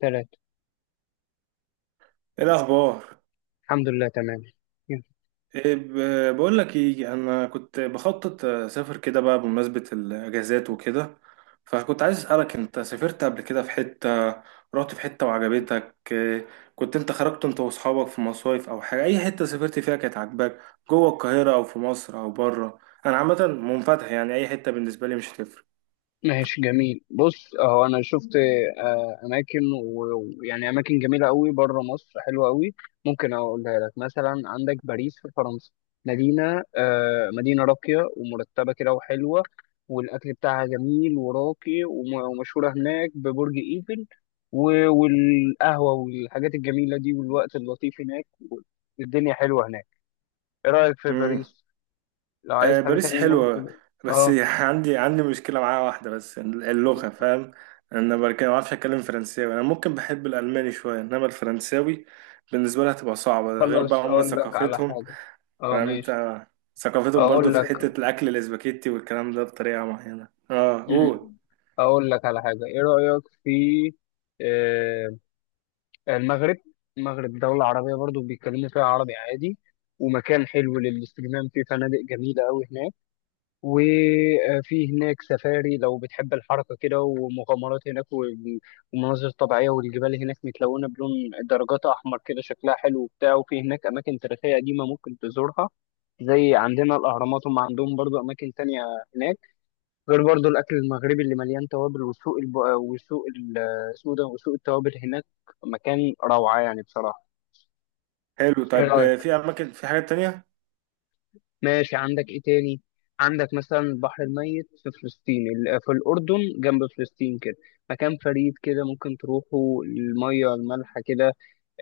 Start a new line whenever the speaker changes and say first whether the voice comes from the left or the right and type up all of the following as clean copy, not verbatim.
left: ثلاثة.
right: ايه الاخبار؟
left: الحمد لله، تمام.
right: بقول لك ايه، انا كنت بخطط اسافر كده بقى بمناسبه الاجازات وكده. فكنت عايز اسالك، انت سافرت قبل كده في حته؟ رحت في حته وعجبتك إيه؟ كنت انت خرجت انت واصحابك في مصايف او حاجه؟ اي حته سافرت فيها كانت عاجباك؟ جوه القاهره او في مصر او بره؟ انا عامه منفتح يعني، اي حته بالنسبه لي مش هتفرق.
left: ماشي، جميل. بص اهو انا شفت اماكن. و- ويعني اماكن جميله قوي بره مصر، حلوه قوي. ممكن اقولها لك. مثلا عندك باريس في فرنسا. مدينه راقيه ومرتبه كده وحلوه. والاكل بتاعها جميل وراقي، وم- ومشهوره هناك ببرج ايفل، و- والقهوه والحاجات الجميله دي، والوقت اللطيف هناك، والدنيا حلوه هناك. ايه رايك في باريس؟ لو عايز
right: آه،
left: حاجه
right: باريس
left: تانية
right: حلوة.
left: ممكن.
right: بس
left: اه،
right: عندي مشكلة معاها، واحدة بس، اللغة، فاهم. أنا بركة ما بعرفش أتكلم فرنساوي. أنا ممكن بحب الألماني شوية، إنما الفرنساوي بالنسبة لها تبقى صعبة. ده غير بقى
left: خلاص
right: هما
left: اقول لك على
right: ثقافتهم.
left: حاجه. اه
right: فاهم
left: ماشي.
right: أنت. ثقافتهم برضو
left: اقول
right: في
left: لك.
right: حتة الأكل الإسباجيتي والكلام ده بطريقة معينة. أه أوه
left: مم. اقول لك على حاجه. ايه رايك في آه، المغرب؟ المغرب دوله عربيه برضو، بيتكلموا فيها عربي عادي، ومكان حلو للاستجمام، فيه فنادق جميله قوي هناك. وفي هناك سفاري لو بتحب الحركه كده، ومغامرات هناك، ومناظر طبيعيه، والجبال هناك متلونه بلون درجات احمر كده، شكلها حلو وبتاع. وفي هناك اماكن تاريخيه قديمه ممكن تزورها، زي عندنا الأهرامات، هم عندهم برضو أماكن تانية هناك. غير برضو الأكل المغربي اللي مليان توابل، وسوق الب... وسوق ال... اسمه ده، وسوق التوابل هناك. مكان روعة يعني بصراحة.
right: حلو.
left: إيه
right: طب
left: رأيك؟
right: في أماكن، في حاجات تانية؟
left: ماشي، عندك إيه تاني؟ عندك مثلا البحر الميت في فلسطين، في الأردن جنب فلسطين كده، مكان فريد كده، ممكن تروحوا. المية المالحة كده،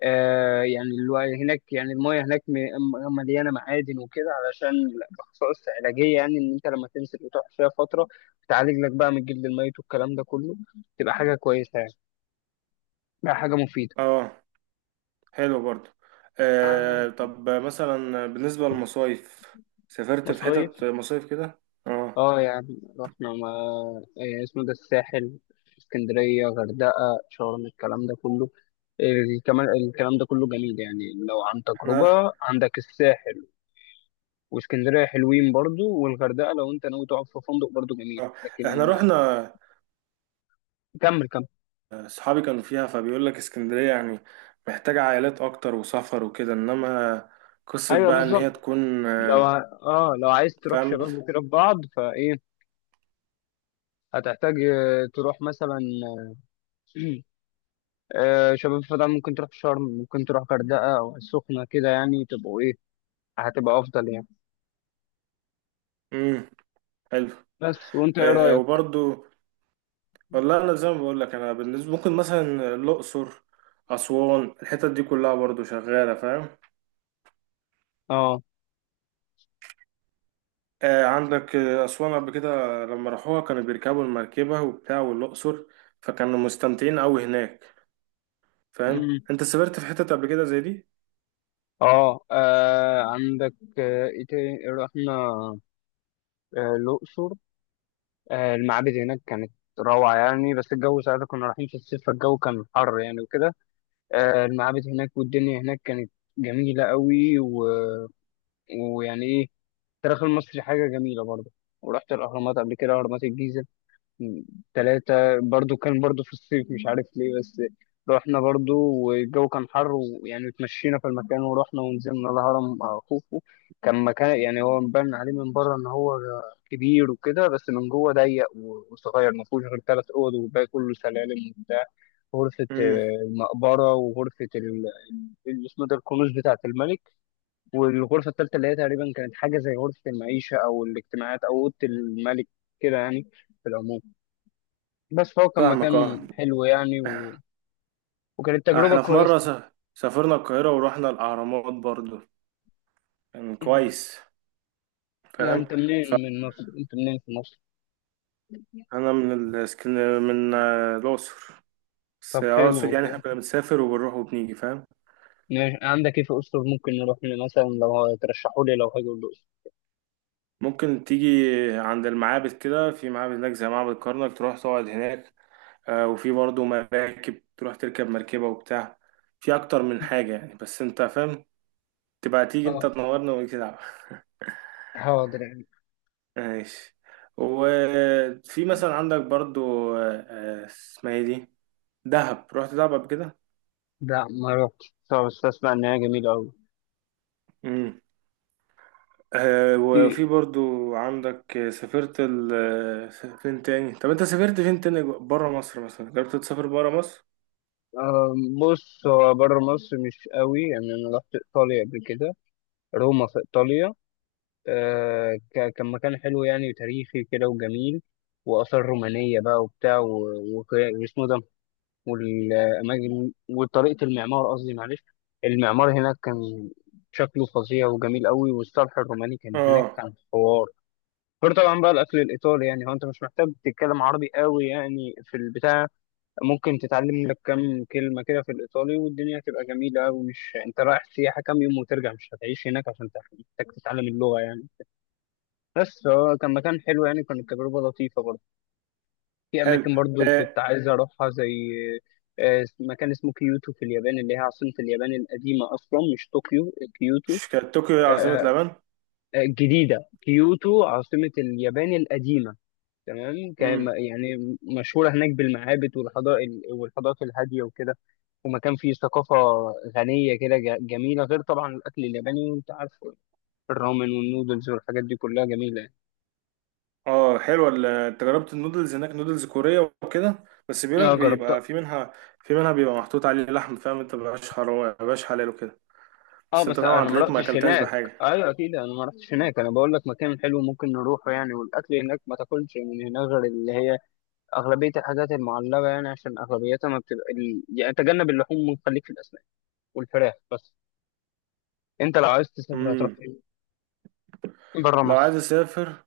left: آه يعني الوعي هناك، يعني المايه هناك مليانه معادن وكده، علشان الخصائص علاجيه، يعني ان انت لما تنزل وتقعد فيها فتره بتعالج لك بقى من الجلد الميت والكلام ده كله. تبقى حاجه كويسه يعني، بقى حاجه مفيده.
right: أه، حلو برضو.
left: آه،
right: آه، طب مثلا بالنسبة للمصايف، سافرت في
left: مصايف.
right: حتت مصايف كده؟ أه.
left: اه يعني رحنا، ما اسمه ده، الساحل، اسكندريه، غردقه، شرم، الكلام ده كله. الكلام الكلام ده كله جميل يعني، لو عن تجربه. عندك الساحل واسكندريه حلوين برضو، والغردقه لو انت ناوي تقعد في فندق برضو جميل.
right: آه،
left: لكن
right: احنا رحنا.
left: كمل كمل.
right: صحابي كانوا فيها، فبيقول لك اسكندرية يعني محتاجة عائلات اكتر وسفر وكده، انما قصة
left: ايوه
right: بقى ان هي
left: بالظبط.
right: تكون
left: لو ع- اه لو عايز تروح
right: فاهم.
left: شباب وكده في بعض، فايه هتحتاج تروح مثلا، شباب. فده ممكن تروح شرم، ممكن تروح غردقه او السخنه كده، يعني تبقوا ايه، هتبقى افضل يعني.
right: امم، حلو.
left: بس وانت ايه
right: آه،
left: رايك؟
right: وبرضو والله، انا زي ما بقول لك، انا بالنسبة ممكن مثلا الاقصر، اسوان، الحتت دي كلها برضو شغالة، فاهم.
left: اه،
right: آه، عندك اسوان قبل كده، لما راحوها كانوا بيركبوا المركبة وبتاع، والاقصر، فكانوا مستمتعين قوي هناك. فاهم
left: مم،
right: انت سافرت في حتت قبل كده زي دي؟
left: اه، عندك ايه تاني. رحنا الاقصر. المعابد هناك كانت روعة يعني، بس الجو ساعتها كنا رايحين في الصيف، فالجو كان حر يعني وكده. المعابد هناك والدنيا هناك كانت جميلة قوي. و... ويعني ايه، التاريخ المصري حاجة جميلة برضه. ورحت الأهرامات قبل كده، أهرامات الجيزة ثلاثة. برضو كان برضو في الصيف، مش عارف ليه بس. رحنا برضو والجو كان حر، ويعني اتمشينا في المكان، ورحنا ونزلنا الهرم مع خوفو. كان مكان يعني هو مبان عليه من بره ان هو كبير وكده، بس من جوه ضيق وصغير، ما فيهوش غير ثلاث اوض، والباقي كله سلالم وبتاع. غرفة
right: امم.
left: المقبرة، وغرفة اللي اسمه ده الكنوز بتاعة الملك، والغرفة الثالثة اللي هي تقريبا كانت حاجة زي غرفة المعيشة او الاجتماعات او اوضة الملك كده يعني. في العموم، بس فهو كان مكان
right: فاهمك اه.
left: حلو يعني، و... وكانت تجربة
right: احنا في مرة
left: كويسة.
right: سافرنا القاهرة ورحنا الأهرامات برضو، كان كويس،
left: يعني
right: فاهم.
left: أنت منين من مصر؟ أنت منين في مصر؟
right: فأنا من الاسكن من آه، الأقصر، بس
left: طب حلو
right: أقصد يعني احنا
left: والله.
right: كنا بنسافر وبنروح وبنيجي، فاهم.
left: ماشي. عندك إيه في أسطر ممكن نروح له مثلا لو ترشحوا لي، لو هاجي الأقصر؟
right: ممكن تيجي عند المعابد كده، في معابد هناك زي معبد كرنك تروح تقعد هناك. آه، وفي برضو مراكب تروح تركب مركبة وبتاع. في أكتر من حاجة يعني، بس أنت فاهم. تبقى تيجي أنت
left: آه،
right: تنورنا ونيجي نلعب.
left: حاضر يعني.
right: ماشي. وفي مثلا عندك برضو اسمها ايه دي، دهب. رحت دهب قبل كده؟
left: لا، ما رحتش، طب بس أسمع إن هي جميلة أوي.
right: امم. آه، وفي
left: في
right: برضو عندك سافرت ال... آه، فين تاني؟ طب انت سافرت فين تاني بره مصر؟ مثلا جربت تسافر بره مصر؟
left: آه، بص، هو بره مصر مش قوي يعني. أنا رحت إيطاليا قبل كده، روما في إيطاليا. آه كان مكان حلو يعني، وتاريخي كده وجميل، وآثار رومانية بقى وبتاع واسمه ده، والأماكن وطريقة المعمار. قصدي معلش، المعمار هناك كان شكله فظيع وجميل قوي، والصرح الروماني كان هناك،
right: اه،
left: كان حوار. غير طبعا بقى الأكل الإيطالي، يعني هو أنت مش محتاج تتكلم عربي قوي يعني في البتاع. ممكن تتعلم لك كام كلمة كده في الإيطالي والدنيا هتبقى جميلة، ومش أنت رايح سياحة كام يوم وترجع، مش هتعيش هناك عشان محتاج تتعلم اللغة يعني. بس هو كان مكان حلو يعني، كانت تجربة لطيفة برضه. في
right: حلو.
left: أماكن برضو كنت
right: آه،
left: عايز أروحها، زي مكان اسمه كيوتو في اليابان، اللي هي عاصمة اليابان القديمة أصلا، مش طوكيو، كيوتو.
right: مش كانت طوكيو هي
left: آه،
right: عاصمة اليابان؟
left: الجديدة كيوتو عاصمة اليابان القديمة. تمام. كان-
right: امم.
left: يعني مشهورة هناك بالمعابد والحضارة، والحضارات الهادية وكده. ومكان فيه ثقافة غنية كده، جميلة. غير طبعا الأكل الياباني، وأنت عارف الرامن والنودلز والحاجات دي كلها جميلة يعني.
right: اه، حلوة انت جربت النودلز هناك؟ نودلز كورية وكده، بس بيقولك
left: اه جربتها.
right: بيبقى في منها، في منها بيبقى محطوط عليه لحم، فاهم انت، مبقاش حرام، مبقاش حلال وكده.
left: اه
right: بس انت
left: بس
right: طبعا
left: انا ما
right: تلاقيك ما
left: رحتش
right: اكلتهاش
left: هناك.
right: بحاجه.
left: ايوه اكيد، انا ما رحتش هناك، انا بقول لك مكان حلو ممكن نروحه يعني. والاكل هناك ما تاكلش من هناك غير اللي هي اغلبيه الحاجات المعلبه يعني، عشان اغلبيتها ما بتبقى يعني تجنب اللحوم وخليك في الاسماك والفراخ بس. انت لو عايز تسافر هتروح
right: امم.
left: فين بره
right: لو
left: مصر؟
right: عايز اسافر،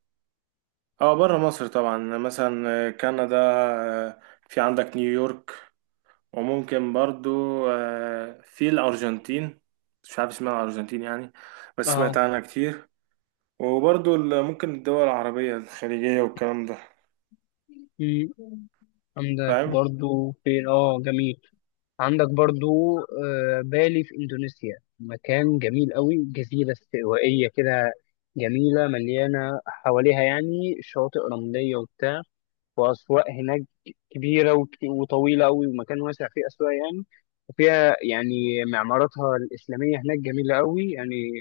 right: اه بره مصر طبعا، مثلا آه، كندا، في عندك نيويورك. وممكن برضو آه، في الارجنتين. مش عارف اسمها الارجنتين يعني، بس
left: اه.
right: سمعت عنها كتير. وبرضو ممكن الدول العربيه الخليجيه والكلام ده،
left: أمم، عندك
right: فاهم.
left: برضو فين؟ اه جميل. عندك برضو بالي في إندونيسيا، مكان جميل قوي، جزيرة استوائية كده جميلة، مليانة حواليها يعني شواطئ رملية وبتاع، وأسواق هناك كبيرة وطويلة قوي، ومكان واسع فيه أسواق يعني. وفيها يعني معماراتها الإسلامية هناك جميلة قوي يعني،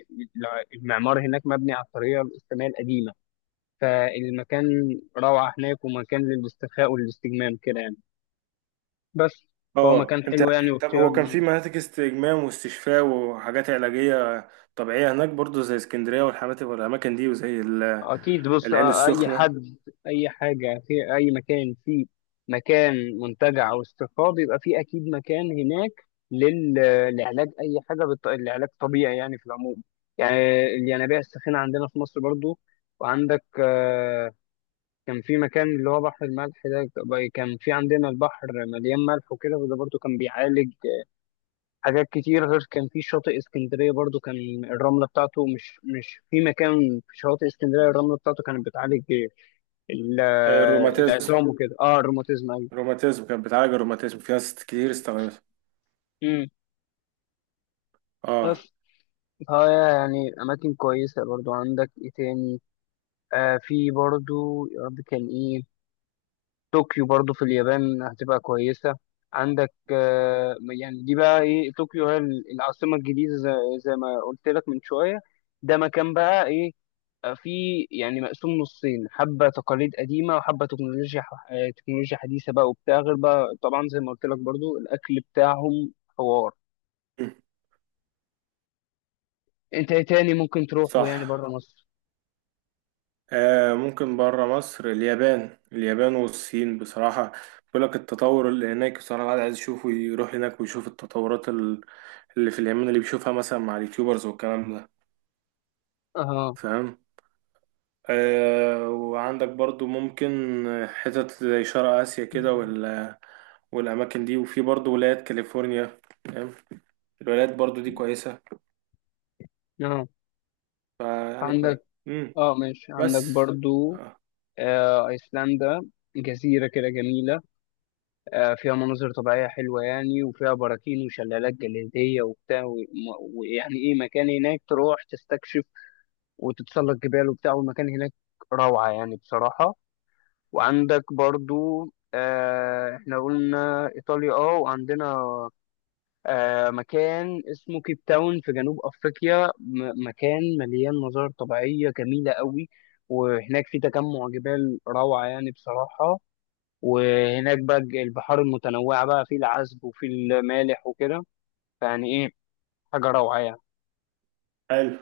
left: المعمار هناك مبني على الطريقة الإسلامية القديمة. فالمكان روعة هناك، ومكان للاسترخاء والاستجمام كده يعني، بس. فهو
right: اه،
left: مكان
right: انت
left: حلو يعني
right: يعني، طب
left: واختيار.
right: هو كان في مناطق استجمام واستشفاء وحاجات علاجيه طبيعيه هناك برضو، زي اسكندريه والحاجات والاماكن دي،
left: اكيد، بص
right: العين
left: اي
right: السخنه.
left: حد، اي حاجه في اي مكان في مكان منتجع او استشفاء، بيبقى في اكيد مكان هناك لل- لعلاج اي حاجه العلاج طبيعي يعني في العموم. يعني الينابيع الساخنه عندنا في مصر برضو. وعندك كان في مكان اللي هو بحر الملح ده، كان في عندنا البحر مليان ملح وكده، وده برضو كان بيعالج حاجات كتير. غير كان في شاطئ اسكندرية برضو، كان الرملة بتاعته مش في مكان في شواطئ اسكندرية، الرملة بتاعته كانت بتعالج
right: آه، الروماتيزم،
left: العظام، الروماتيزم وكده، اه الروماتيزم ايوه.
right: الروماتيزم كانت بتعالج الروماتيزم، في ناس كتير استخدمتها.
left: امم.
right: اه.
left: بس فهي يعني أماكن كويسة برضو. عندك ايه تاني؟ آه، في برضو، يا رب كان ايه، طوكيو برضو في اليابان هتبقى كويسة. عندك آه يعني دي بقى ايه، طوكيو هي العاصمة الجديدة، زي ما قلت لك من شوية. ده مكان بقى ايه، في يعني مقسوم نصين، حبة تقاليد قديمة وحبة تكنولوجيا، تكنولوجيا حديثة بقى وبتاع. غير بقى طبعا زي ما قلت لك برضو، الأكل بتاعهم حوار.
right: م.
left: أنت إيه تاني ممكن تروحه
right: صح.
left: يعني بره مصر؟
right: آه ممكن بره مصر، اليابان، اليابان والصين بصراحة. بيقول لك التطور اللي هناك بصراحة، الواحد عايز يشوفه، يروح هناك ويشوف التطورات اللي في اليمن، اللي بيشوفها مثلا مع اليوتيوبرز والكلام ده،
left: أها.
right: فاهم. آه، وعندك برضو ممكن حتت زي شرق آسيا كده، والأماكن دي. وفي برضو ولايات كاليفورنيا، فاهم. الولايات برضو دي كويسة،
left: أه.
right: فيعني كويس.
left: عندك أه ماشي، عندك
right: بس
left: برضو
right: آه.
left: آه أيسلندا، جزيرة كده جميلة، آه فيها مناظر طبيعية حلوة يعني، وفيها براكين وشلالات جليدية وبتاع ويعني إيه، مكان هناك تروح تستكشف وتتسلق جبال وبتاع، والمكان هناك روعة يعني بصراحة. وعندك برضو آه، احنا قلنا إيطاليا، اه وعندنا آه مكان اسمه كيب تاون في جنوب أفريقيا، مكان مليان مظاهر طبيعية جميلة قوي، وهناك في تجمع جبال روعة يعني بصراحة. وهناك بقى البحار المتنوعة بقى، في العذب وفي المالح وكده، فيعني ايه، حاجة روعة يعني.
right: حلو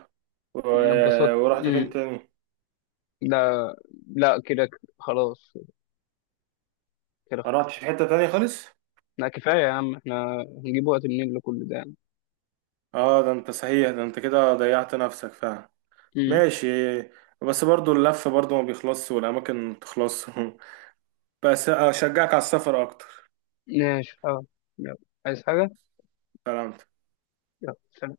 right: و...
left: اتبسطت.
right: ورحت
left: مم.
right: فين تاني؟
left: لا. لا كده، خلاص. كده
right: ما رحتش في
left: خلاص.
right: حتة تانية خالص؟
left: لا كفاية يا عم، احنا هنجيب وقت منين لكل ده يعني.
right: اه، ده انت صحيح، ده انت كده ضيعت نفسك فعلا.
left: امم.
right: ماشي. بس برضو اللف برضو ما بيخلصش والاماكن ما بتخلصش بس اشجعك على السفر اكتر.
left: ماشي. اه. يلا، عايز حاجة؟
right: سلام.
left: يلا سلام.